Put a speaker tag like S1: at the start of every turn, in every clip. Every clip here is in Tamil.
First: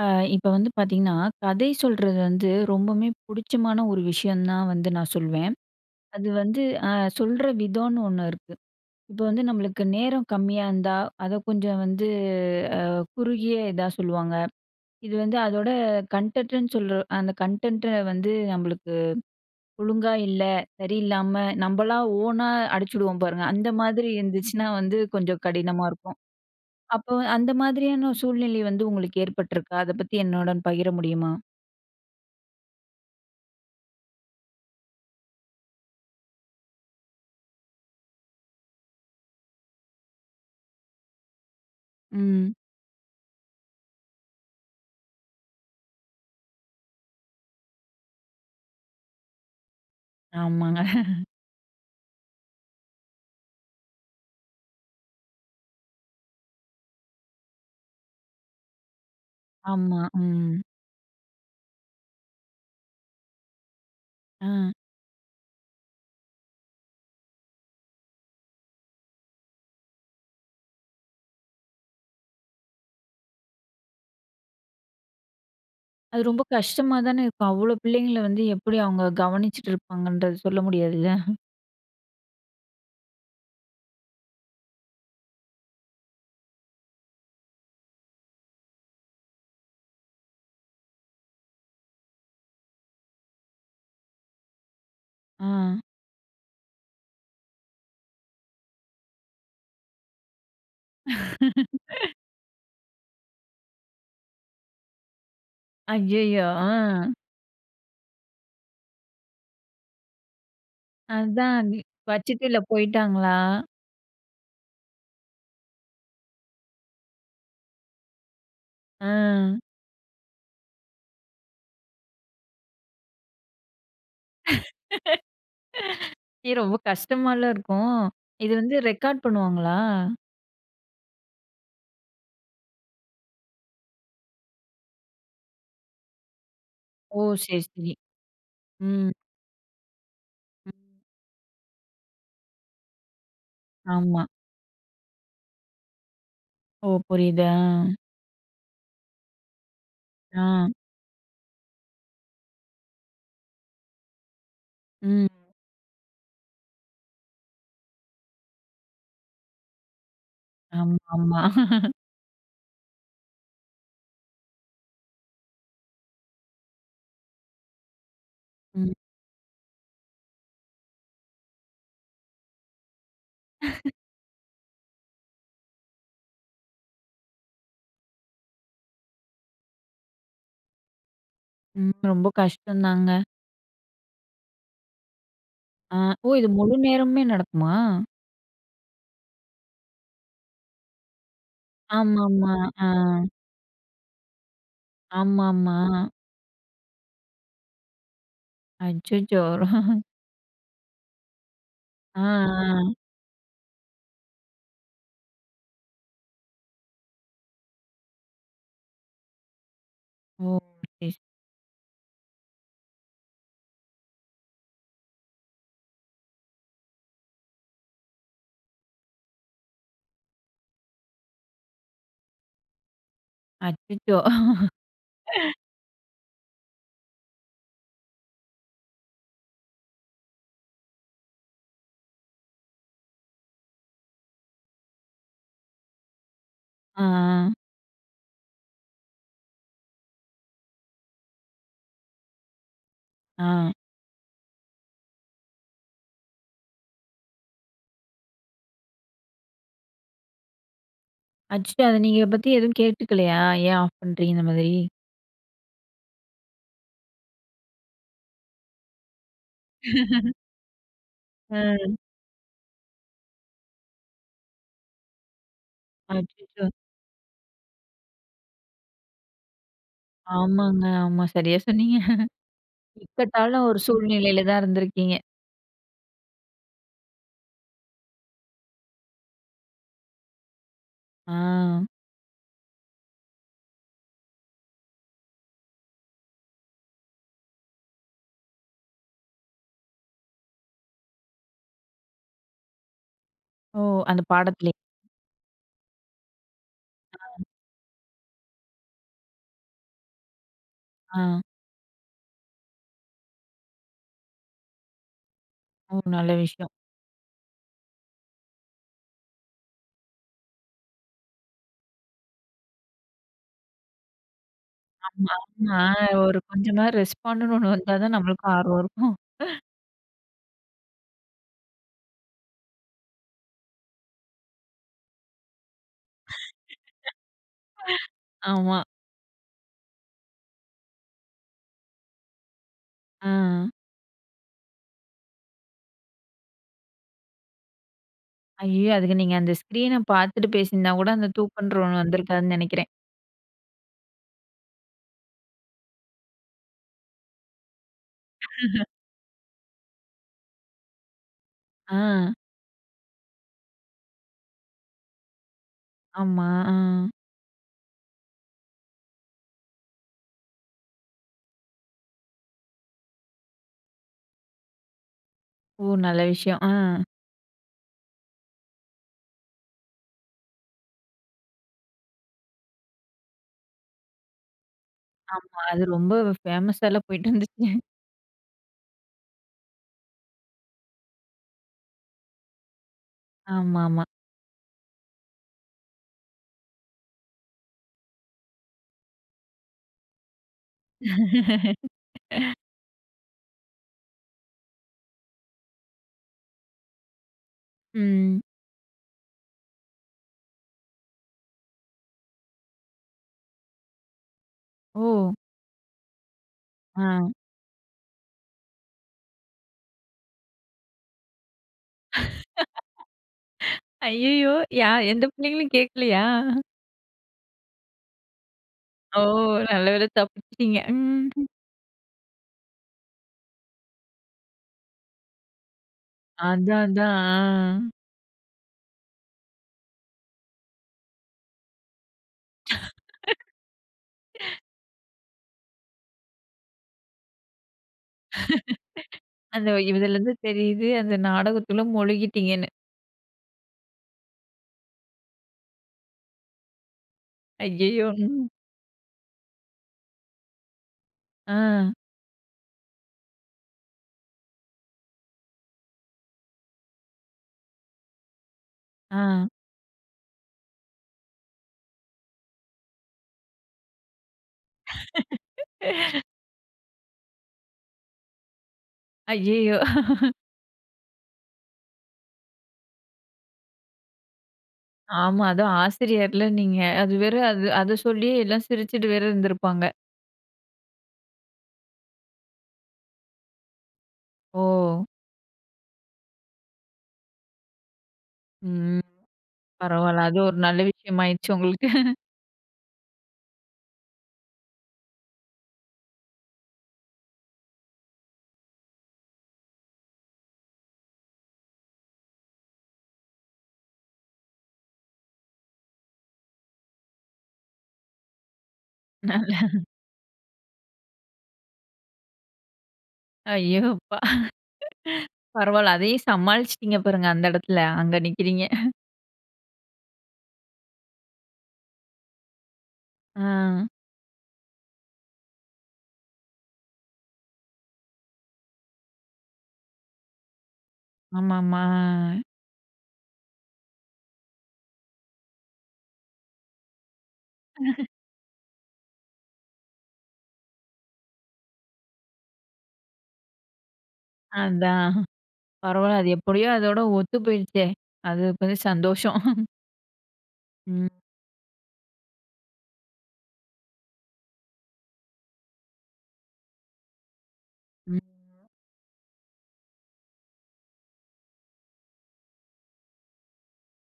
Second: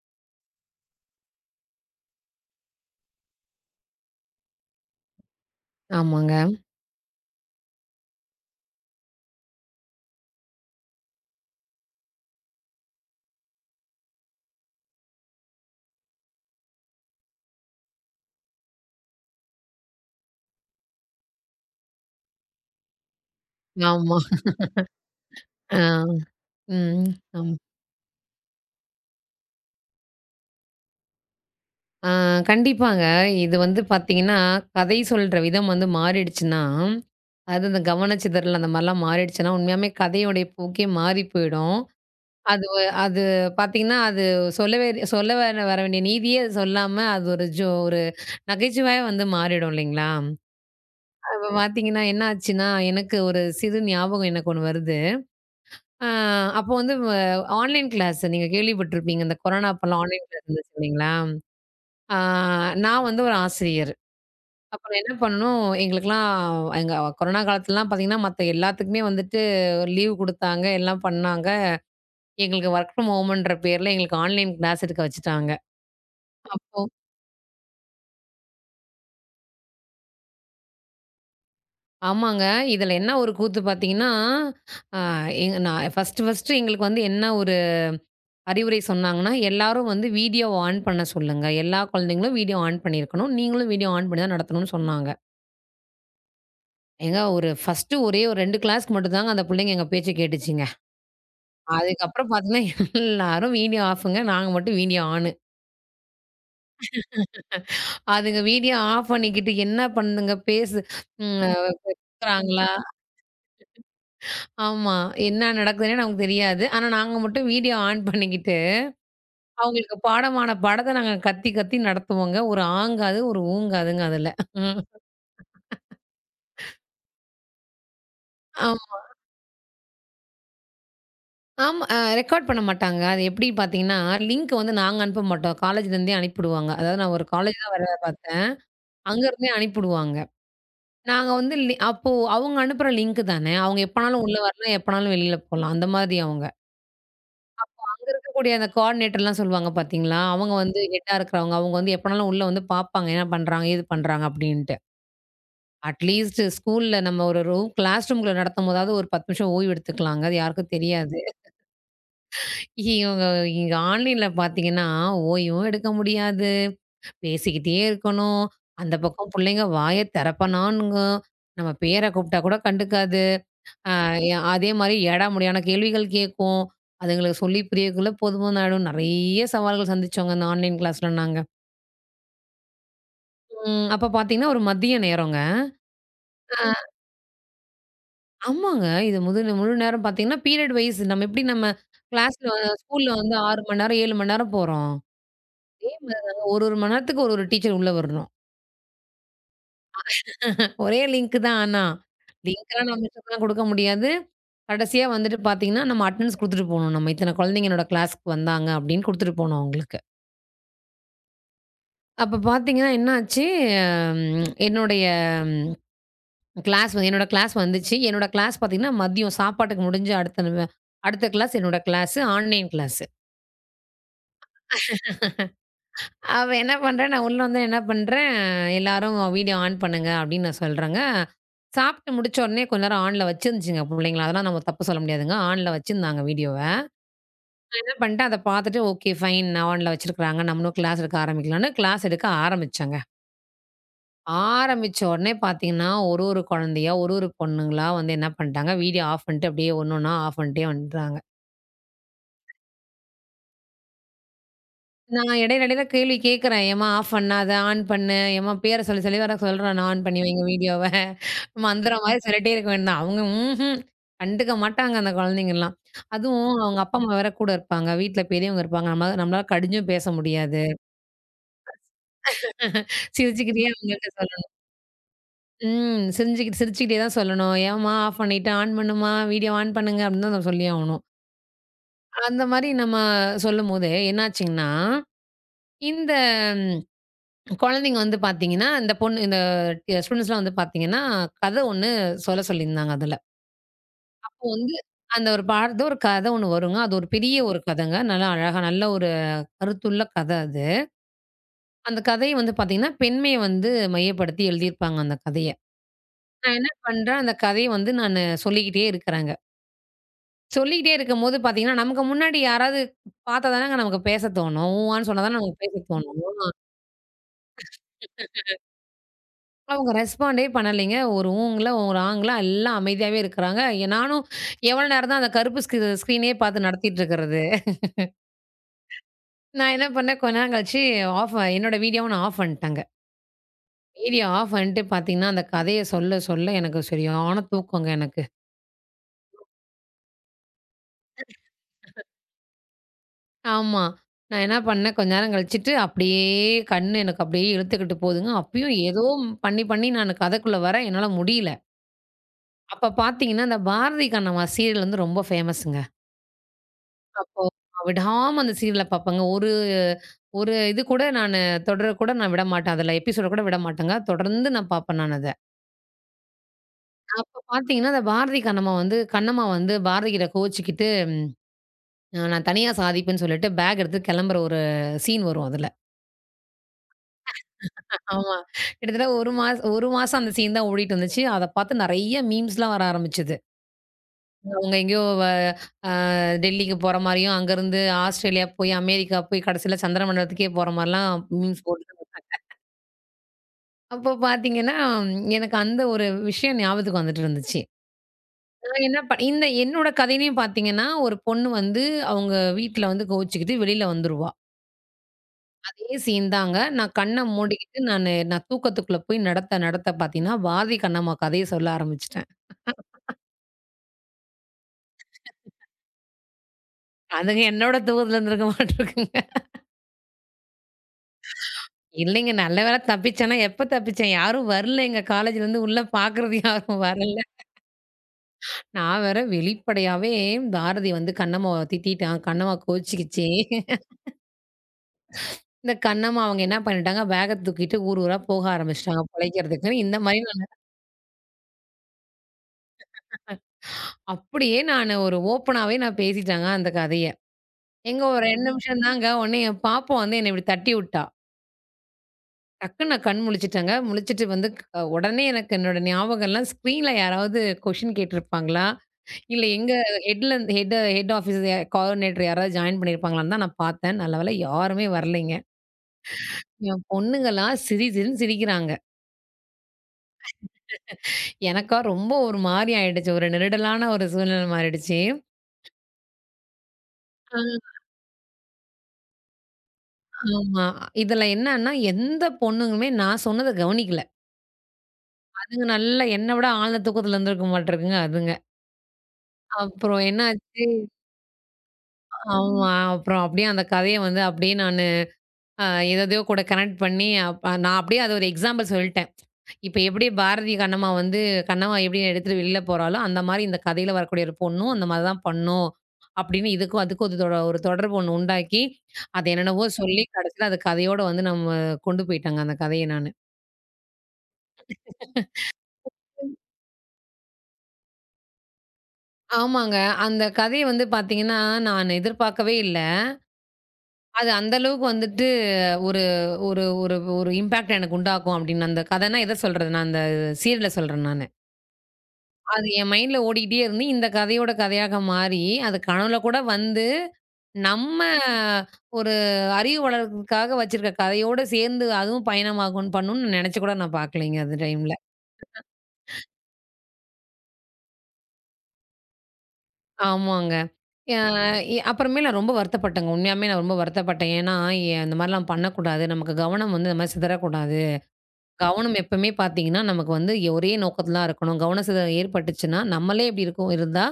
S1: அ இப்ப வந்து பார்த்தீங்கன்னா, கதை சொல்றது வந்து ரொம்பவுமே புடிச்சமான ஒரு விஷயம் தான் வந்து நான் சொல்வேன். அது
S2: ஆமாங்க.
S1: வந்து அ சொல்ற விதம்னு ஒண்ணு இருக்கு. இப்ப வந்து நம்மளுக்கு நேரம் கம்மியா இருந்தா, அத கொஞ்சம் வந்து அ குறுகிய இதா சொல்லுவாங்க. இது வந்து அதோட கன்டென்ட்ன்னு சொல்ற அந்த கன்டென்ட்ட வந்து நம்மளுக்கு ஒழுங்கா இல்ல, சரியில்லாம நம்பளா ஓனா அடிச்சுடுவோம் பாருங்க. அந்த மாதிரி
S2: ஆமா.
S1: இருந்துச்சுன்னா வந்து கொஞ்சம்
S2: ஆ.
S1: கடினமா இருக்கும்.
S2: ம்.
S1: அப்போ அந்த
S2: ஆமா.
S1: மாதிரியான சூழ்நிலை வந்து உங்களுக்கு ஏற்பட்டிருக்கா? அத பத்தி என்னோடன் பகிர முடியுமா?
S2: ஆ கண்டிப்பாங்க. இது வந்து பார்த்தீங்கன்னா, கதை சொல்ற விதம் வந்து மாறிடுச்சுன்னா, அது இந்த கவனச்சிதறல் அந்த மாரிலாம் மாறிடுச்சுன்னா, உண்மையாமே கதையோடைய போக்கே மாறி போயிடும்.
S1: ம்.
S2: அது வ அது பார்த்தீங்கன்னா, அது சொல்லவே சொல்ல வேற வர வேண்டிய நீதியே அது சொல்லாம, அது ஒரு ஒரு நகைச்சுவையா வந்து மாறிடும் இல்லைங்களா?
S1: ஆமாங்க.
S2: அப்ப பார்த்தீங்கன்னா, என்ன ஆச்சுன்னா, எனக்கு ஒரு சிறு ஞாபகம் எனக்கு ஒண்ணு வருது. ஆ அப்போ வந்து வ ஆன்லைன் கிளாஸ் நீங்க கேள்விப்பட்டிருப்பீங்க. இந்த கொரோனா
S1: ஆமா.
S2: அப்பலாம் ஆன்லைன் கிளாஸ்
S1: ம்.
S2: இருந்துச்சு இல்லைங்களா? ஆ நான் வந்து ஒரு ஆசிரியர்.
S1: ஆ.
S2: அப்ப நான் என்ன பண்ணணும், எங்களுக்கெல்லாம் எங்க கொரோனா காலத்துலலாம் பார்த்தீங்கன்னா, மத்த எல்லாத்துக்குமே வந்துட்டு லீவ் குடுத்தாங்க, எல்லாம் பண்ணாங்க. எங்களுக்கு வொர்க் ஃப்ரம் ஹோம்ன்ற பேர்ல எங்களுக்கு ஆன்லைன் கிளாஸ் எடுக்க வச்சுட்டாங்க.
S1: அது ரொம்ப
S2: அப்போ
S1: கஷ்டமா தானே இருக்கும். அவ்ளோ பிள்ளைங்கள வந்து எப்படி அவங்க கவனிச்சுட்டு இருப்பாங்கன்றது சொல்ல முடியாதுல்ல.
S2: ஆமாங்க. இதுல என்ன ஒரு கூத்து பார்த்தீங்கன்னா, ஆ எங்க நான் ஃபர்ஸ்ட்டு, எங்களுக்கு வந்து என்ன ஒரு அறிவுரை சொன்னாங்கன்னா, எல்லாரும் வந்து வீடியோ ஆன் பண்ண சொல்லுங்க. எல்லா குழந்தைங்களும் வீடியோ ஆன் பண்ணியிருக்கணும். நீங்களும் வீடியோ ஆன் பண்ணி தான் நடத்தணும்னு சொன்னாங்க.
S1: ஆ.
S2: ஏங்க ஒரு ஃபர்ஸ்ட்டு ஒரே ஒரு 2 கிளாஸ்க்கு மட்டும் தாங்க அந்த புள்ளைங்க எங்க பேச்ச கேட்டுச்சுங்க. அதுக்கப்புறம் பார்த்தீங்கன்னா, எல்லாரும் வீடியோ ஆஃப்ங்க. நாங்க மட்டும் வீடியோ ஆனு.
S1: ஐயய்யோ! ஆ.
S2: அதுங்க வீடியோ ஆஃப் பண்ணிக்கிட்டு என்ன பண்ணுதுங்க பேசு ம்
S1: அதான் நீ வச்சுட்டுல
S2: றாங்களா?
S1: போயிட்டாங்களா?
S2: ஆமா. என்ன நடக்குதுன்னே நமக்கு தெரியாது. ஆனா நாங்க மட்டும் வீடியோ ஆன் பண்ணிக்கிட்டு,
S1: ஆ.
S2: அவங்களுக்கு பாடமான பாடத்த நாங்க கத்தி கத்தி நடத்துவோங்க. ஒரு ஆங்காது, ஒரு ஊங்காதுங்க அதுல.
S1: ஏ ரொம்ப கஷ்டமால இருக்கும். இது வந்து ரெக்கார்ட் பண்ணுவாங்களா?
S2: ஆமா. ரெக்கார்ட் பண்ண மாட்டாங்க. அது எப்படி பார்த்தீங்கன்னா, லிங்க் வந்து நாங்க அனுப்ப மாட்டோம். காலேஜ்லேருந்தே அனுப்பிடுவாங்க. அதாவது நான்
S1: ஓ!
S2: ஒரு
S1: சரி,
S2: காலேஜ் தான் வேலை
S1: சரி.
S2: பார்த்தேன்.
S1: ம்.
S2: அங்கருந்தே அனுப்பிடுவாங்க.
S1: ம்.
S2: நாங்க வந்து லி அப்போ அவங்க அனுப்புற லிங்க் தானே. அவங்க
S1: ஆமா.
S2: எப்பனாலும் உள்ள வரலாம், எப்பனாலும் வெளியில போலாம். அந்த மாதிரி அவங்க.
S1: ஓ! புரியுது. ஆ.
S2: அங்க இருக்கக்கூடிய அந்த கோஆர்டினேட்டர்லாம் சொல்லுவாங்க பார்த்தீங்களா, அவங்க
S1: ஆ.
S2: வந்து ஹெட்டா இருக்கிறவங்க. அவங்க வந்து எப்பனாலும் உள்ள வந்து பார்ப்பாங்க. என்ன பண்றாங்க, ஏது பண்றாங்க அப்படின்ட்டு.
S1: ம்.
S2: அட்லீஸ்ட் ஸ்கூல்ல நம்ம ஒரு ரூம் கிளாஸ் ரூம்குள்ள நடத்தும்போதாவது ஒரு 10 நிமிஷம் ஓய்வு எடுத்துக்கலாங்க. அது யாருக்கும்
S1: ஆமா,
S2: தெரியாது.
S1: ஆமா.
S2: இவங்க இங்க ஆன்லைன்ல பார்த்தீங்கன்னா, ஓய்வும் எடுக்க முடியாது. பேசிக்கிட்டே இருக்கணும்.
S1: ம்.
S2: அந்த பக்கம் புள்ளைங்க வாய தெறப்பனான்னுங்கும். நம்ம பேர கூப்பிட்டா கூட கண்டுக்காது. அ அதே மாரி ஏடா முடியான கேள்விகள் கேட்கும். அதுங்களுக்கு சொல்லி புரியக்குள்ள போதுமான ஆயிடும். நெறைய சவால்கள் சந்திச்சோங்க இந்த ஆன்லைன் கிளாஸ்ல நாங்க.
S1: ம். ரொம்ப கஷ்டம் தாங்க.
S2: ம். அப்ப பார்த்தீங்கன்னா, ஒரு மதிய நேரங்க.
S1: ஆ. ஓ! இது முழு நேரமுமே நடக்குமா?
S2: ஆமாங்க. இது முழு நேரம் பார்த்தீங்கன்னா, பீரியட் வைஸ் நம்ம எப்படி நம்ம கிளாஸ்ல
S1: ஆமாமா. ஆ.
S2: ஸ்கூல்ல வந்து 6 மணி நேரம், 7 மணி நேரம் போறோம்.
S1: ஆமாமா.
S2: அதே மாரி தாங்க ஒரு ஒரு மணி நேரத்துக்கு ஒரு ஒரு டீச்சர் உள்ள வரணும்.
S1: அச்சச்சோ!
S2: ஒரே லிங்க் தான் ஆனா.
S1: ஆ,
S2: லிங்க்லாம் நம்ம
S1: ஆ.
S2: இஷ்டத்துக்குலாம் குடுக்க முடியாது. கடைசியா வந்துட்டு பார்த்தீங்கன்னா, நம்ம அட்டெண்டன்ஸ் குடுத்துட்டு போணும். நம்ம இத்தன குழந்தைங்க என்னோட கிளாஸ்க்கு வந்தாங்க அப்படின்னு குடுத்துட்டு போணும் அவங்களுக்கு.
S1: ஓ! சரி, சரி.
S2: அப்ப பார்த்தீங்கன்னா என்ன ஆச்சு, ம் என்னுடைய ம் கிளாஸ் வந்து என்னோட கிளாஸ் வந்துச்சு. என்னோட கிளாஸ் பார்த்தீங்கன்னா, மதியம் சாப்பாட்டுக்கு முடிஞ்சு அடுத்த கிளாஸ் என்னோட கிளாஸு ஆன்லைன் கிளாஸு.
S1: அச்சச்சோ!
S2: அவன் என்ன பண்றான், நான் உள்ள வந்தோனே என்ன பண்றேன், எல்லாரும் வீடியோ ஆன் பண்ணுங்க அப்படின்னு நான் சொல்றேங்க. சாப்பிட்டு முடிச்ச உடனே கொஞ்ச நேரம் ஆன்ல வச்சிருந்துச்சுங்க புள்ளைங்கள. அதெல்லாம் நம்ம தப்பு சொல்ல முடியாதுங்க. ஆன்ல வச்சிருந்தாங்க வீடியோவ.
S1: ஆ, ஆ,
S2: நான் என்ன பண்ணிட்டேன், அத பார்த்துட்டு ஓகே ஃபைன் ஆன்ல வச்சிருக்காங்க. நம்மளும் கிளாஸ் எடுக்க ஆரம்பிக்கலாம்ன்னு கிளாஸ் எடுக்க ஆரம்பிச்சேங்க.
S1: ஆ.
S2: ஆரம்பிச்ச உடனே பார்த்தீங்கன்னா, ஒரு ஒரு குழந்தையா, ஒரு ஒரு பொண்ணுங்களா வந்து என்ன பண்ணிட்டாங்க, வீடியோ ஆஃப் பண்ணிட்டு அப்படியே ஒண்ணு ஒண்ணா ஆஃப் பண்ணிட்டே வந்துட்டாங்க.
S1: அச்சச்சோ! அத நீங்க பத்தி எதுவும் கேட்டுக்கலையா? ஏன் ஆஃப் பண்றீங்க இந்த மாதிரி?
S2: நான் இடையில இடையில கேள்வி கேட்கிறேன். "ஏம்மா ஆஃப் பண்ணாத, ஆன் பண்ணு. ஏம்மா பேர சொல்லி சொல்லி வேற சொல்றேன் நான் ஆன் பண்ணி வைங்க வீடியோவ."
S1: ஆ.
S2: மந்திரம் மாரி சொல்லிட்டே இருக்க வேண்டியதுதான். அவங்க ம்ஹ்ம். கண்டுக்க மாட்டாங்க அந்த குழந்தைங்கலாம். அதுவும்
S1: அச்சச்சோ!
S2: அவங்க அப்பா, அம்மா வேற கூட இருப்பாங்க. வீட்ல பெரியவங்க இருப்பாங்க. நம்மளால கடிஞ்சும் பேச முடியாது.
S1: ஆமாங்க. ஆமா. சரியா சொன்னீங்க. இக்கட்டான
S2: சிரிச்சுக்கிட்டே
S1: ஒரு
S2: அவங்கள்ட்ட
S1: சூழ்நிலையில
S2: சொல்லணும்.
S1: தான் இருந்திருக்கீங்க.
S2: ம். சிரிச்சுக்கிட்டே தான் சொல்லணும். "ஏம்மா ஆஃப் பண்ணிட்டு ஆன் பண்ணும்மா. வீடியோ ஆன் பண்ணுங்க." அப்படின்னு தான் நம்ம சொல்லி ஆகணும்.
S1: ஆ.
S2: அந்த மாரி நம்ம சொல்லும்போது என்னாச்சுங்கன்னா, இந்த குழந்தைங்க வந்து பார்த்தீங்கன்னா, இந்த பொண்ணு இந்த ஸ்டூடண்ட்ஸ்லாம் வந்து பார்த்தீங்கன்னா, கதை ஒண்ணு சொல்ல சொல்லியிருந்தாங்க அதுல.
S1: ஓ! அந்த
S2: அப்போ
S1: பாடத்திலே.
S2: வந்து அந்த ஒரு பாடத்து ஒரு கதை ஒண்ணு வருங்க. அது ஒரு பெரிய ஒரு கதைங்க. நல்லா அழகா நல்ல ஒரு கருத்துள்ள கதை அது.
S1: ஆ.
S2: அந்த கதைய வந்து பார்த்தீங்கன்னா, பெண்மைய வந்து மையப்படுத்தி எழுதியிருப்பாங்க அந்த கதைய.
S1: ஓ! நல்ல
S2: நான் என்ன
S1: விஷயம்.
S2: பண்றேன், அந்த கதைய வந்து நானு சொல்லிக்கிட்டே இருக்கிறேங்க. சொல்லிக்கிட்டே இருக்கும்போது பார்த்தீங்கன்னா, நமக்கு முன்னாடி யாராவது பார்த்தா தானங்க நமக்கு பேச தோணும். ஊவான்னு சொன்னா
S1: ஆமா,
S2: தானே நமக்கு பேச
S1: ஆமா.
S2: தோணும்.
S1: ஒரு கொஞ்சமா ரெஸ்பாண்டுன்னு ஒண்ணு வந்தா தான் நம்மளுக்கும் ஆர்வம் இருக்கும்.
S2: அவங்க ரெஸ்பாண்டே பண்ணலைங்க. ஒரு ஊங்களா, ஒரு ஆங்களா எல்லாம் அமைதியாவே இருக்கிறாங்க. நானும் எவ்வளோ நேரம் தான் அந்த கருப்பு ஸ்க்ரீனே பார்த்து நடத்திட்டு இருக்கிறது.
S1: ஆமா.
S2: நான் என்ன பண்ணேன், கொஞ்ச நேரம் கழிச்சு என்னோட வீடியோவ நான் ஆஃப் பண்ணிட்டேங்க.
S1: ஆ.
S2: வீடியோ ஆஃப் பண்ணிட்டு பார்த்தீங்கன்னா, அந்த கதைய சொல்ல சொல்ல எனக்கு சரியான தூக்கங்க எனக்கு.
S1: ஐயயோ! அதுக்கு நீங்க அந்த ஸ்க்ரீன பார்த்துட்டு பேசியிருந்தா கூட, அந்த தூக்கன்ற ஒண்ணு வந்திருக்காதுன்னு நெனைக்கிறேன்.
S2: ஆமா. நான் என்ன பண்ணேன், கொஞ்ச நேரம் கழிச்சுட்டு அப்படியே கண்ணு எனக்கு அப்படியே இழுத்துக்கிட்டு போகுதுங்க. அப்பயும் ஏதோ பண்ணி பண்ணி நான் கதைக்குள்ள வரேன். என்னால முடியல.
S1: ஆ.
S2: அப்ப பார்த்தீங்கன்னா, இந்த பாரதி கண்ணம்மா சீரியல் வந்து ரொம்ப ஃபேமஸ்ங்க.
S1: ஆமா. ஆ.
S2: பார்ப்போம். விடாம அந்த சீரியல பார்ப்பேங்க. ஒரு ஒரு இது கூட நானு தொடர கூட நான் விட மாட்டேன். அதுல எபிசோட கூட விட மாட்டேங்க. தொடர்ந்து நான் பார்ப்பேன் நான் அத.
S1: ஓ! நல்ல விஷயம். ஆ.
S2: அப்ப பார்த்தீங்கன்னா, அந்த பாரதி கண்ணம்மா வந்து கண்ணம்மா வந்து பாரதி கிட்ட கோவிச்சுக்கிட்டு, நான் தனியா சாதிப்பேன்னு சொல்லிட்டு பேக் எடுத்து கிளம்புற ஒரு சீன் வரும் அதுல.
S1: அது ரொம்ப ஃபேமஸாலாம் போயிட்டு இருந்துச்சு.
S2: ஆமா. கிட்டத்தட்ட 1 மாசம் 1 மாசம் அந்த சீன் தான் ஓடிட்டு இருந்துச்சு. அத பார்த்து நெறைய மீம்ஸ்லாம் வர ஆரம்பிச்சது.
S1: ஆமாமா.
S2: அவங்க எங்கேயோ வ அ டெல்லிக்கு போற மாரியும், அங்கருந்து ஆஸ்திரேலியா போய், அமெரிக்கா போய், கடைசியில சந்திர மண்டலத்துக்கே போற மாரிலாம் மீம்ஸ் போட்டு அப்போ பார்த்தீங்கன்னா, எனக்கு அந்த ஒரு விஷயம் ஞாபகத்துக்கு வந்துட்டு இருந்துச்சு.
S1: ம்.
S2: நான் என்ன ப இந்த என்னோட கதையிலயும் பார்த்தீங்கன்னா, ஒரு பொண்ணு வந்து அவங்க வீட்ல வந்து கோவிச்சுக்கிட்டு வெளில வந்துருவா.
S1: ஓ!
S2: அதே சீன் தாங்க. நான்
S1: ஆ.
S2: கண்ண மூடிக்கிட்டு நான் தூக்கத்துக்குள்ள போய் நடத்த நடத்த பார்த்தீங்கன்னா, பாரதி கண்ணம்மா கதைய சொல்ல ஆரம்பிச்சுட்டேன்.
S1: ஐயயோ! எந்த பிள்ளைங்களும் கேட்கலையா?
S2: அதுங்க என்னோட தூக்கத்துல இருந்திருக்க மாட்டிருக்குங்க.
S1: ஓ! நல்ல வேள தப்பிச்சுட்டீங்க. ம்.
S2: இல்லைங்க. நல்ல வேளை தப்பிச்சேன்னா, எப்ப தப்பிச்சேன்? யாரும் வரல எங்க காலேஜ்லேருந்து உள்ள பார்க்குறது யாரும்
S1: அதான், அதான்.
S2: வரல.
S1: ஆ.
S2: நான் வேற வெளிப்படையாவே பாரதி வந்து கண்ணம்மாவ திட்டிட்டான். கண்ணம்மா கோவிச்சுக்கிச்சு. இந்த கண்ணம்மா அவங்க என்ன பண்ணிட்டாங்க, பேக்க தூக்கிட்டு ஊர் ஊரா போக ஆரம்பிச்சுட்டாங்க
S1: அந்த
S2: பொழைக்கிறதுக்குன்னு. இந்த மாரி
S1: இதுலருந்து
S2: நான்
S1: தெரியுது, அந்த நாடகத்துள்ள முழுகிட்டீங்கன்னு.
S2: அப்படியே நானு ஒரு ஓப்பனாவே நான் பேசிட்டேங்க அந்த கதைய. எங்க
S1: ஐயயோ!
S2: ஒரு
S1: ம்.
S2: 2 நிமிஷம் தாங்க. உடனே என் பாப்பா வந்து என்ன இப்படி தட்டி விட்டா.
S1: ஆ.
S2: டக்குன்னு நான் கண் முழிச்சுட்டேங்க. முழிச்சுட்டு வந்து உடனே எனக்கு என்னோட ஞாபகம்லாம் ஸ்க்ரீன்ல யாராவது கொஸ்டின் கேட்டிருப்பாங்களா?
S1: ஆ.
S2: இல்ல எங்க ஹெட் ஆஃபீஸ் கோஆர்டினேட்டர் யாராவது ஜாயின் பண்ணியிருப்பாங்களான்னு தான் நான் பார்த்தேன். நல்ல வேளை யாருமே வரலைங்க. என் பொண்ணுங்கலாம் சிரின்னு சிரிக்கிறாங்க.
S1: ஐயயோ!
S2: எனக்கா ரொம்ப ஒரு மாரி ஆயிடுச்சு. ஒரு நெருடலான ஒரு சூழ்நிலை மாறிடுச்சு.
S1: ஆமா. அதுவும் ஆசிரியர்ல நீங்க. அது வேற
S2: ஆ.
S1: அது அத சொல்லியே எல்லாம் சிரிச்சுட்டு வேற இருந்திருப்பாங்க.
S2: ஆமா. இதுல என்னன்னா, எந்த பொண்ணுங்களுமே நான் சொன்னத கவனிக்கல.
S1: ஓ!
S2: அதுங்க நல்லா என்ன விட ஆழ்ந்த தூக்கத்துல இருந்திருக்க மாட்டிருக்குங்க அதுங்க.
S1: ம்.
S2: அப்புறம்
S1: பரவால்ல. அது ஒரு
S2: என்னாச்சு
S1: நல்ல விஷயமாயிடுச்சு உங்களுக்கு.
S2: ஆமா. அப்புறம் அப்படியே அந்த கதைய வந்து அப்படியே நானு அ எதேதோ கூட கனெக்ட் பண்ணி, நான் அப்படியே அத ஒரு எக்ஸாம்பிள் சொல்ட்டேன். இப்ப எப்படி பாரதி கண்ணம்மா வந்து கண்ணம்மா எப்படி எடுத்துட்டு வெளியில போறாளோ, அந்த மாரி இந்த கதையில வரக்கூடிய ஒரு பொண்ணும் அந்த மாரி தான் பண்ணும். அப்படின்னு இதுக்கும் அதுக்கும் ஒரு தொடர்பு ஒண்ணு உண்டாக்கி, அது என்னென்னவோ சொல்லி கடைசியில அது கதையோட வந்து நம்ம கொண்டு போயிட்டேங்க அந்த கதைய நானு.
S1: ஐயோ! அப்பா! பரவால்ல. அதையும் சமாளிச்சுட்டீங்க பாருங்க அந்த இடத்துல. அங்க நிக்கிறீங்க.
S2: ஆமாங்க. அந்த கதைய வந்து பார்த்தீங்கன்னா, நான் எதிர்பார்க்கவே இல்ல.
S1: ஆ.
S2: அது அந்த அளவுக்கு வந்துட்டு ஒரு ஒரு ஒரு ஒரு இம்பாக்ட் எனக்கு உண்டாக்கும் அப்படின்னு அந்த கதைன்னா எத சொல்றது? நான் அந்த சீரியல சொல்றேன் நானு.
S1: ஆமாமா.
S2: அது என் மைண்ட்ல ஓடிக்கிட்டே இருந்து, இந்த கதையோட கதையாக மாறி, அது கனவுல கூட வந்து, நம்ம ஒரு அறிவு வளர்றதுக்காக வச்சிருக்க கதையோட சேர்ந்து அதுவும் பயணமாகும் பண்ணும்னு நினைச்சு கூட நான் பார்க்கலைங்க அந்த
S1: ஆ.
S2: டைம்ல.
S1: அதான். பரவால்ல. அது எப்படியோ அதோட ஒத்து போயிடுச்சே. அது கொஞ்சம் சந்தோஷம்.
S2: ஆமாங்க.
S1: ம்.
S2: அ எ அப்புறமே நான் ரொம்ப வருத்தப்பட்டேங்க. உண்மையாலுமே நான் ரொம்ப வருத்தப்பட்டேன். ஏன்னா, அந்த மாரிலாம் பண்ணக்கூடாது. நமக்கு கவனம் வந்து இந்த மாரி சிதறக்கூடாது.
S1: ம்.
S2: கவனம் எப்பவுமே பார்த்தீங்கன்னா, நமக்கு வந்து ஒரே நோக்கத்துல தான் இருக்கணும். கவன சிதறல் ஏற்பட்டுச்சுன்னா, நம்மளே எப்படி இருக்கோம் இருந்தா,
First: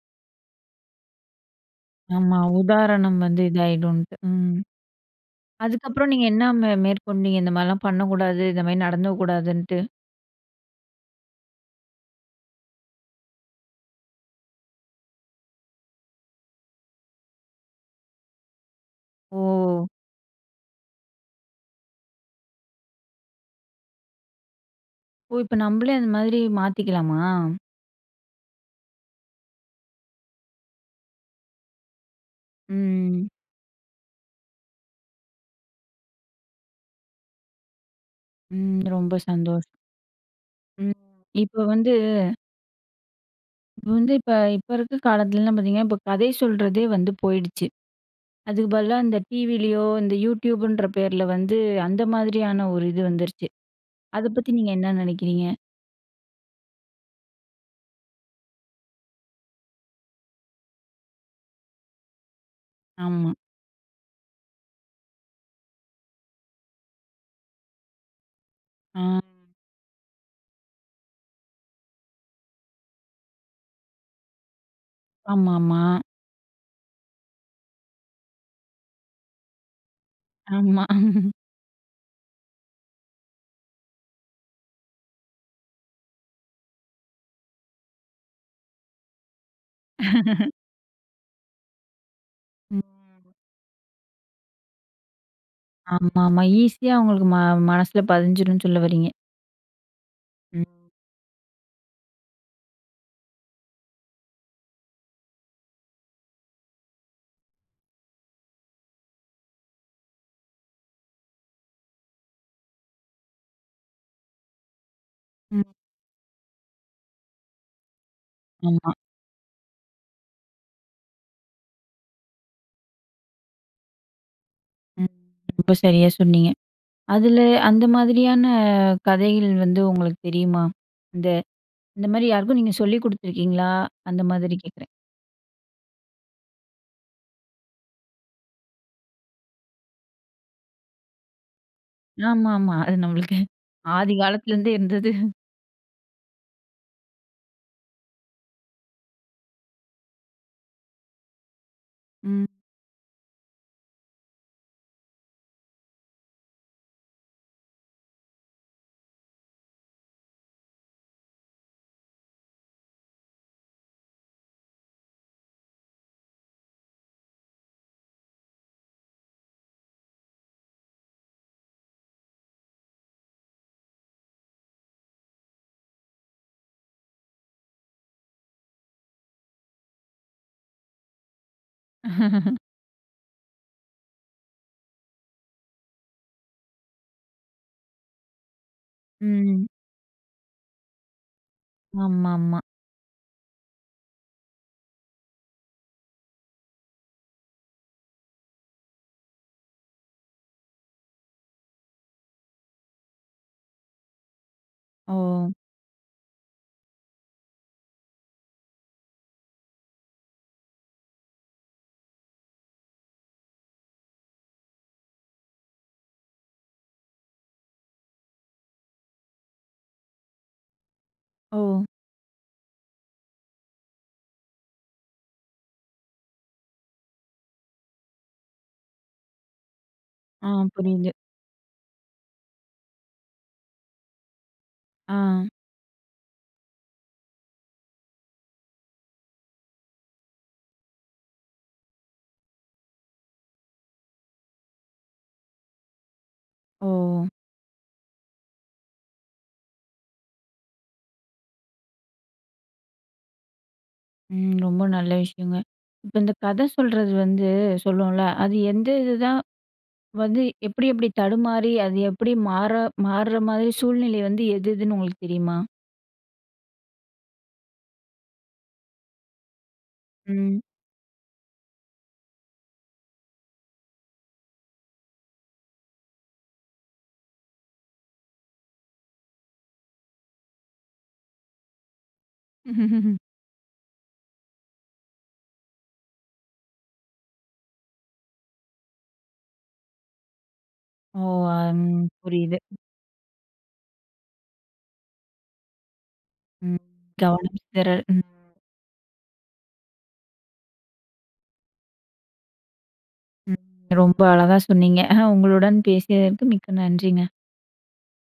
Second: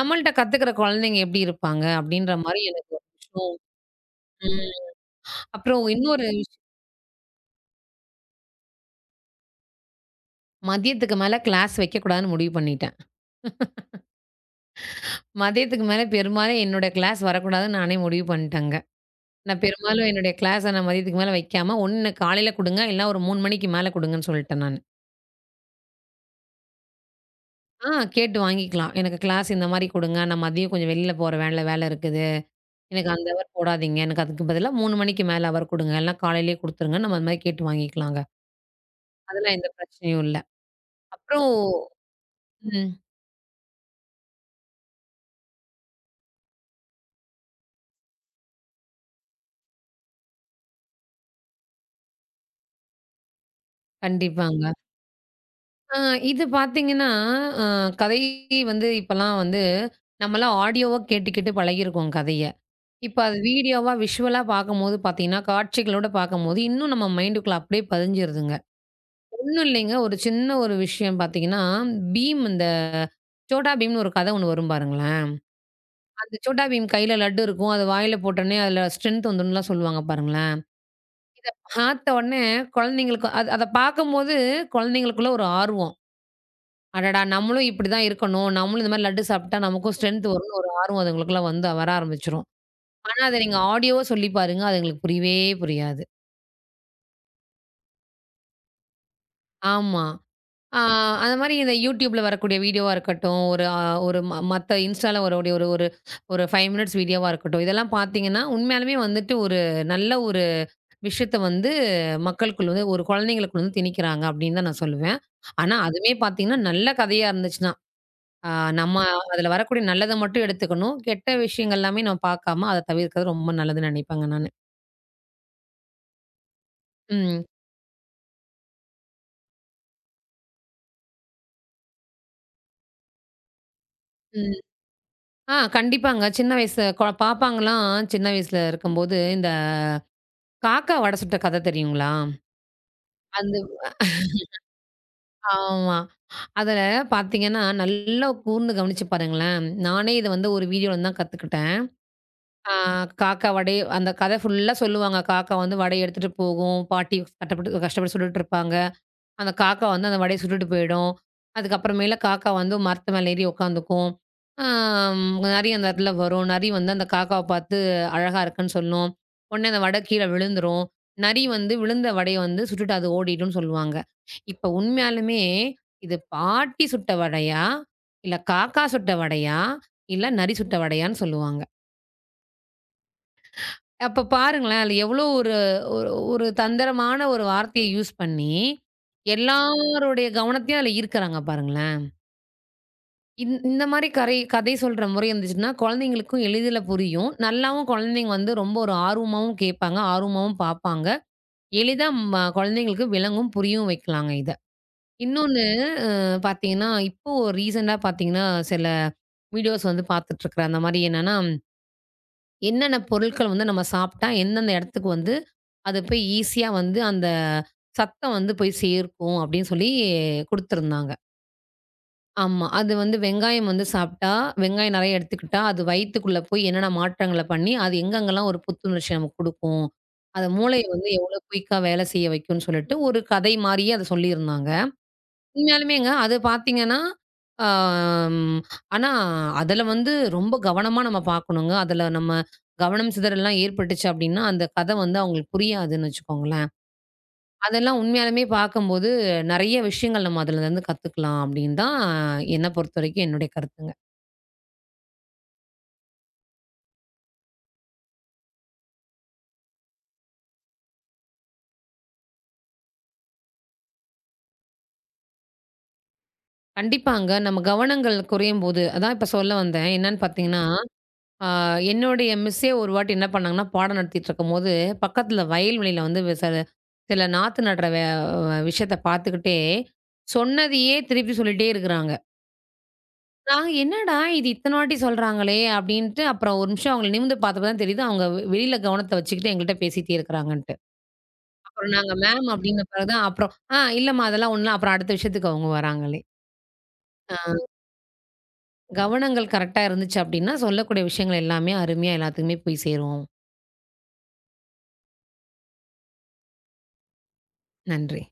S2: நம்மள்ட்ட கத்துக்கிற குழந்தைங்க எப்படி இருப்பாங்க? அப்படின்ற
S1: ஆமா.
S2: மாரி எனக்கு ஒரு
S1: உதாரணம் வந்து
S2: விஷயம்.
S1: இதாயிடும்ன்ட்டு. ம்.
S2: ம். அப்புறம்
S1: அதுக்கப்புறம் நீங்க
S2: இன்னொரு
S1: என்ன
S2: விஷ்
S1: மேற்கொண்டீங்க? இந்த மாரிலாம் பண்ணக்கூடாது. இந்த மாரி நடந்துக்க கூடாதுன்ட்டு.
S2: மதியத்துக்கு மேல கிளாஸ் வைக்கக்கூடாதுன்னு முடிவு பண்ணிட்டேன். மதியத்துக்கு மேல பெரும்பாலும் என்னோட கிளாஸ் வரக்கூடாதுன்னு நானே முடிவு பண்ணிட்டேங்க. நான்
S1: ஓ!
S2: பெரும்பாலும் என்னுடைய கிளாஸ நான் மதியத்துக்கு மேல வைக்காம, ஒண்ணு காலையில குடுங்க, இல்ல ஒரு 3 மணிக்கு மேல குடுங்கன்னு சொல்லிட்டேன் நானு.
S1: ஓ! இப்ப நம்மளே அந்த மாதிரி மாத்திக்கலாமா?
S2: ஆ கேட்டு வாங்கிக்கலாம். எனக்கு கிளாஸ் இந்த மாரி குடுங்க. நான் மதியம் கொஞ்சம் வெளியில போற வேலை இருக்குது. எனக்கு அந்த
S1: ம்.
S2: ஹவர் போடாதீங்க. எனக்கு அதுக்கு பதிலா 3 மணிக்கு மேல ஹவர் குடுங்க. இல்லன்னா காலையிலயே குடுத்துருங்க. நம்ம அது மாரி கேட்டு வாங்கிக்கலாங்க.
S1: ம். ரொம்ப
S2: அதெல்லாம் எந்த
S1: சந்தோஷம்.
S2: பிரச்சனையும் இல்ல.
S1: ம்.
S2: அப்புறம்
S1: இப்ப வந்து
S2: ம்.
S1: இப்ப வந்து இப்ப இப்ப இருக்க காலத்துலலாம் பார்த்தீங்கன்னா, இப்ப கதை சொல்றதே வந்து போயிடுச்சு. அதுக்கு பதிலா இந்த டிவிலயோ, இந்த YouTubeன்ற பேர்ல வந்து அந்த மாதிரியான ஒரு இது வந்துருச்சு. அத பத்தி நீங்க
S2: கண்டிப்பாங்க.
S1: என்ன நினைக்கிறீங்க?
S2: ஆ இது பார்த்தீங்கன்னா, அ கதை வந்து இப்பலாம் வந்து நம்மலாம் ஆடியோவா கேட்டு கேட்டு பழகியிருக்கோம் கதைய. இப்ப
S1: ஆமா.
S2: அது வீடியோவா, விஷுவலா பார்க்கும்போது பார்த்தீங்கன்னா, காட்சிகளோட பார்க்கும்போது இன்னும் நம்ம மைண்டுக்குள்ள அப்படியே பதிஞ்சிருதுங்க.
S1: ஆ.
S2: ஒண்ணும் இல்லைங்க. ஒரு சின்ன ஒரு விஷயம் பார்த்தீங்கன்னா, பீம் இந்த சோட்டா பீம்னு ஒரு கதை ஒண்ணு வரும் பாருங்களேன்.
S1: ஆமாமா.
S2: அந்த சோட்டா பீம் கையில லட்டு இருக்கும். அது வாயில போட்டோனே அதில ஸ்ட்ரென்த் வந்துடும்லாம் சொல்லுவாங்க பாருங்களேன்.
S1: ஆமா.
S2: இத பார்த்த உடனே குழந்தைங்களுக்கு அது அத பார்க்கும்போது குழந்தைங்களுக்குள்ள ஒரு ஆர்வம். அடடா! நம்மளும் இப்படிதான் இருக்கணும். நம்மளும் இந்த மாரி லட்டு சாப்பிட்டா நமக்கும் ஸ்ட்ரென்த் வரும்னு ஒரு ஆர்வம் அதுங்களுக்குலாம் வந்து வர ஆரம்பிச்சுரும்.
S1: ம்.
S2: ஆனா, அத நீங்க ஆடியோவா சொல்லி பாருங்க. அது எங்களுக்கு புரியவே புரியாது.
S1: ஆமாமா. ஈஸியா அவங்களுக்கு மனசுல பதிஞ்சிரும்னு சொல்ல வர்றீங்க.
S2: ஆமா.
S1: ம்.
S2: ஆ அந்த மாரி இந்த YouTubeல வரக்கூடிய வீடியோவா இருக்கட்டும், ஒரு அ ஒரு ம மத்த இன்ஸ்டால வரக்கூடிய ஒரு ஒரு ஒரு 5 மினிட்ஸ் வீடியோவா இருக்கட்டும். இதெல்லாம் பார்த்தீங்கன்னா, உண்மையாலுமே வந்துட்டு ஒரு நல்ல ஒரு விஷயத்த வந்து மக்களுக்குள்ள வந்து ஒரு குழந்தைங்களுக்குள்ள வந்து திணிக்கிறாங்க அப்படின்னு தான் நான் சொல்லுவேன்.
S1: ம்.
S2: ஆனா, அதுவுமே பார்த்தீங்கன்னா, நல்ல கதையா இருந்துச்சுன்னா ஆ
S1: ஆமா.
S2: நம்ம அதுல வரக்கூடிய நல்லத மட்டும் எடுத்துக்கணும். கெட்ட விஷயங்கள் எல்லாமே நம்ம பார்க்காம, அத தவிர்க்கிறது ரொம்ப நல்லதுன்னு நினைப்பேங்க நானு.
S1: ம். ரொம்ப சரியா சொன்னீங்க. அதுல
S2: ம்.
S1: அந்த மாதிரியான கதைகள் வந்து உங்களுக்கு தெரியுமா? இந்த இந்த மாரி யாருக்கும் நீங்க சொல்லிக் குடுத்துருக்கீங்களா? அந்த மாதிரி
S2: ம்.
S1: கேட்கிறேன்.
S2: கண்டிப்பாங்க. சின்ன வயசு பாப்பாங்கலாம் சின்ன வயசுல இருக்கும்போது, இந்த காக்கா வடை சுட்ட கதை தெரியுங்களா?
S1: ஆமாமா. அது நம்மளுக்கு
S2: அந்த
S1: ஆதி காலத்துலருந்தே இருந்தது.
S2: ஆமா. அதுல பார்த்தீங்கன்னா, நல்லா கூர்ந்து கவனிச்சு பாருங்களேன். நானே இத வந்து ஒரு வீடியோலருந்து தான் கத்துக்கிட்டேன்.
S1: ம்.
S2: ஆ காக்கா வடை அந்த கதை ஃபுல்லா சொல்லுவாங்க. காக்கா வந்து வடைய எடுத்துட்டு போகும். பாட்டி கட்டப்பட்டு கஷ்டப்பட்டு சுட்டுட்டு இருப்பாங்க. அந்த காக்கா வந்து அந்த வடைய சுட்டுட்டு போயிடும். அதுக்கப்புறமேல காக்கா வந்து மரத்து மேல ஏறி உட்காந்துக்கும். ஆம், நரி அந்த இடத்துல வரும். நரி வந்து அந்த காக்காவ பார்த்து அழகா இருக்குன்னு சொல்லும். உடனே அந்த வடை கீழ விழுந்துரும். நரி வந்து விழுந்த வடைய வந்து சுட்டுட்டு அது ஓடிடும்னு சொல்லுவாங்க. இப்ப உண்மையாலுமே இது பாட்டி சுட்ட வடையா? இல்ல காக்கா சுட்ட வடையா? இல்ல நரி சுட்ட வடையான்னு சொல்லுவாங்க. அப்ப பாருங்களேன். அதுல எவ்ளோ ஒரு ஒரு ஒரு தந்திரமான ஒரு வார்த்தைய யூஸ் பண்ணி,
S1: ம்.
S2: எல்லாருடைய கவனத்தையும் அதுல ஈர்க்கறாங்க பாருங்களேன்.
S1: ஆமாமா.
S2: இந்த மாரி கதை சொல்ற முறை இருந்துச்சுன்னா, குழந்தைங்களுக்கும் எளிதில புரியும். நல்லாவும் குழந்தைங்க வந்து ரொம்ப ஒரு ஆர்வமாவும் கேட்பாங்க, ஆர்வமாவும் பார்ப்பாங்க. எளிதா குழந்தைங்களுக்கு விளங்கும், புரியவும் வைக்கலாங்க இத.
S1: ஓ!
S2: இன்னொன்னு அ பார்த்தீங்கன்னா, இப்போ ரீசென்ட்டா பார்த்தீங்கன்னா, சில வீடியோஸ் வந்து பார்த்துட்டுருக்குறேன். அந்த மாரி என்னன்னா என்னென்ன பொருட்கள் வந்து நம்ம சாப்பிட்டா எந்தெந்த இடத்துக்கு வந்து அது போய் ஈஸியா வந்து அந்த சத்தம் வந்து போய் சேர்க்கும் அப்படின்னு சொல்லி குடுத்துருந்தாங்க.
S1: ஓ!
S2: ஆமா. அது வந்து வெங்காயம் வந்து சாப்பிட்டா, வெங்காயம் நெறைய எடுத்துக்கிட்டா, அது வயித்துக்குள்ள போய் என்னென்ன மாற்றங்கள பண்ணி, அது எங்கெங்கலாம் ஒரு புத்துணர்ச்சி நமக்கு குடுக்கும். அது
S1: ஆ
S2: மூளைய வந்து
S1: புரியுது.
S2: எவ்வளோ குயிக்கா வேலை செய்ய வைக்கும்னு சொல்லிட்டு ஒரு கதை மாரியே அத சொல்லியிருந்தாங்க.
S1: ஆ.
S2: உண்மையாலுமேங்க. அது பார்த்தீங்கன்னா, ஆம் ஆனா அதுல வந்து ரொம்ப கவனமா நம்ம பார்க்கணுங்க. அதுல நம்ம கவனம் சிதறல்லாம் ஏற்பட்டுச்சு அப்டின்னா, அந்த கத வந்து அவங்களுக்கு புரியாதுன்னு வச்சுக்கோங்களேன்.
S1: ஓ!
S2: அதெல்லாம் உண்மையாலுமே பார்க்கும்போது நெறைய விஷயங்கள் நம்ம அதுலருந்து கத்துக்கலாம் அப்டின்னு தான் என்ன பொறுத்தவரைக்கும் என்னுடைய கருத்துங்க.
S1: ம். ரொம்ப நல்ல விஷயங்க. இப்ப இந்த கதை சொல்றது வந்து சொல்லுவோம்ல, அது எந்த இதுதான் வந்து எப்படி எப்படி தடுமாறி, அது எப்படி மாறுற மாதிரி சூழ்நிலை வந்து எது எதுன்னு உங்களுக்கு தெரியுமா?
S2: கண்டிப்பாங்க. நம்ம கவனங்கள் குறையும்போது அதான் இப்ப சொல்ல வந்தேன். என்னன்னு பார்த்தீங்கன்னா ஆ என்னுடைய மிஸ்ஸே ஒரு வாட்டி என்ன பண்ணாங்கன்னா, பாடம் நடத்திட்டு இருக்கும்போது, பக்கத்தில வயல்வெளியில வந்து வே சில சில நாத்து நடுற வே விஷயத்த பார்த்துக்கிட்டே, சொன்னதையே திருப்பி சொல்லிட்டே இருக்கிறாங்க.
S1: ம்.
S2: நாங்க "என்னடா இது இத்தன வாட்டி சொல்றாங்களே!" அப்படின்ட்டு அப்புறம் ஒரு நிமிஷம் அவங்கள நிமிந்து பார்த்தப்ப தான் தெரியுது, அவங்க வெளியில கவனத்த வச்சுக்கிட்டு எங்கள்ட்ட பேசிட்டே இருக்கிறாங்கன்ட்டு.
S1: ஓ! அம்
S2: அப்புறம் நாங்க
S1: புரியுது.
S2: அப்படின்ன பிறகு தான் அப்புறம், "ஆ இல்லம்மா அதெல்லாம் ஒண்ணும் இல்ல." அப்புறம் அடுத்த விஷயத்துக்கு அவங்க வராங்களே.
S1: ம்.
S2: ஆ
S1: கவனம் சிதறல். ம்.
S2: கவனங்கள் கரெக்ட்டா இருந்துச்சு அப்படின்னா, சொல்லக்கூடிய விஷயங்கள் எல்லாமே அருமையா எல்லாத்துக்குமே போய் சேரும்.
S1: ம். ரொம்ப அழகா சொன்னீங்க. உங்களுடன் பேசியதற்கு மிக்க நன்றிங்க.
S2: நன்றி.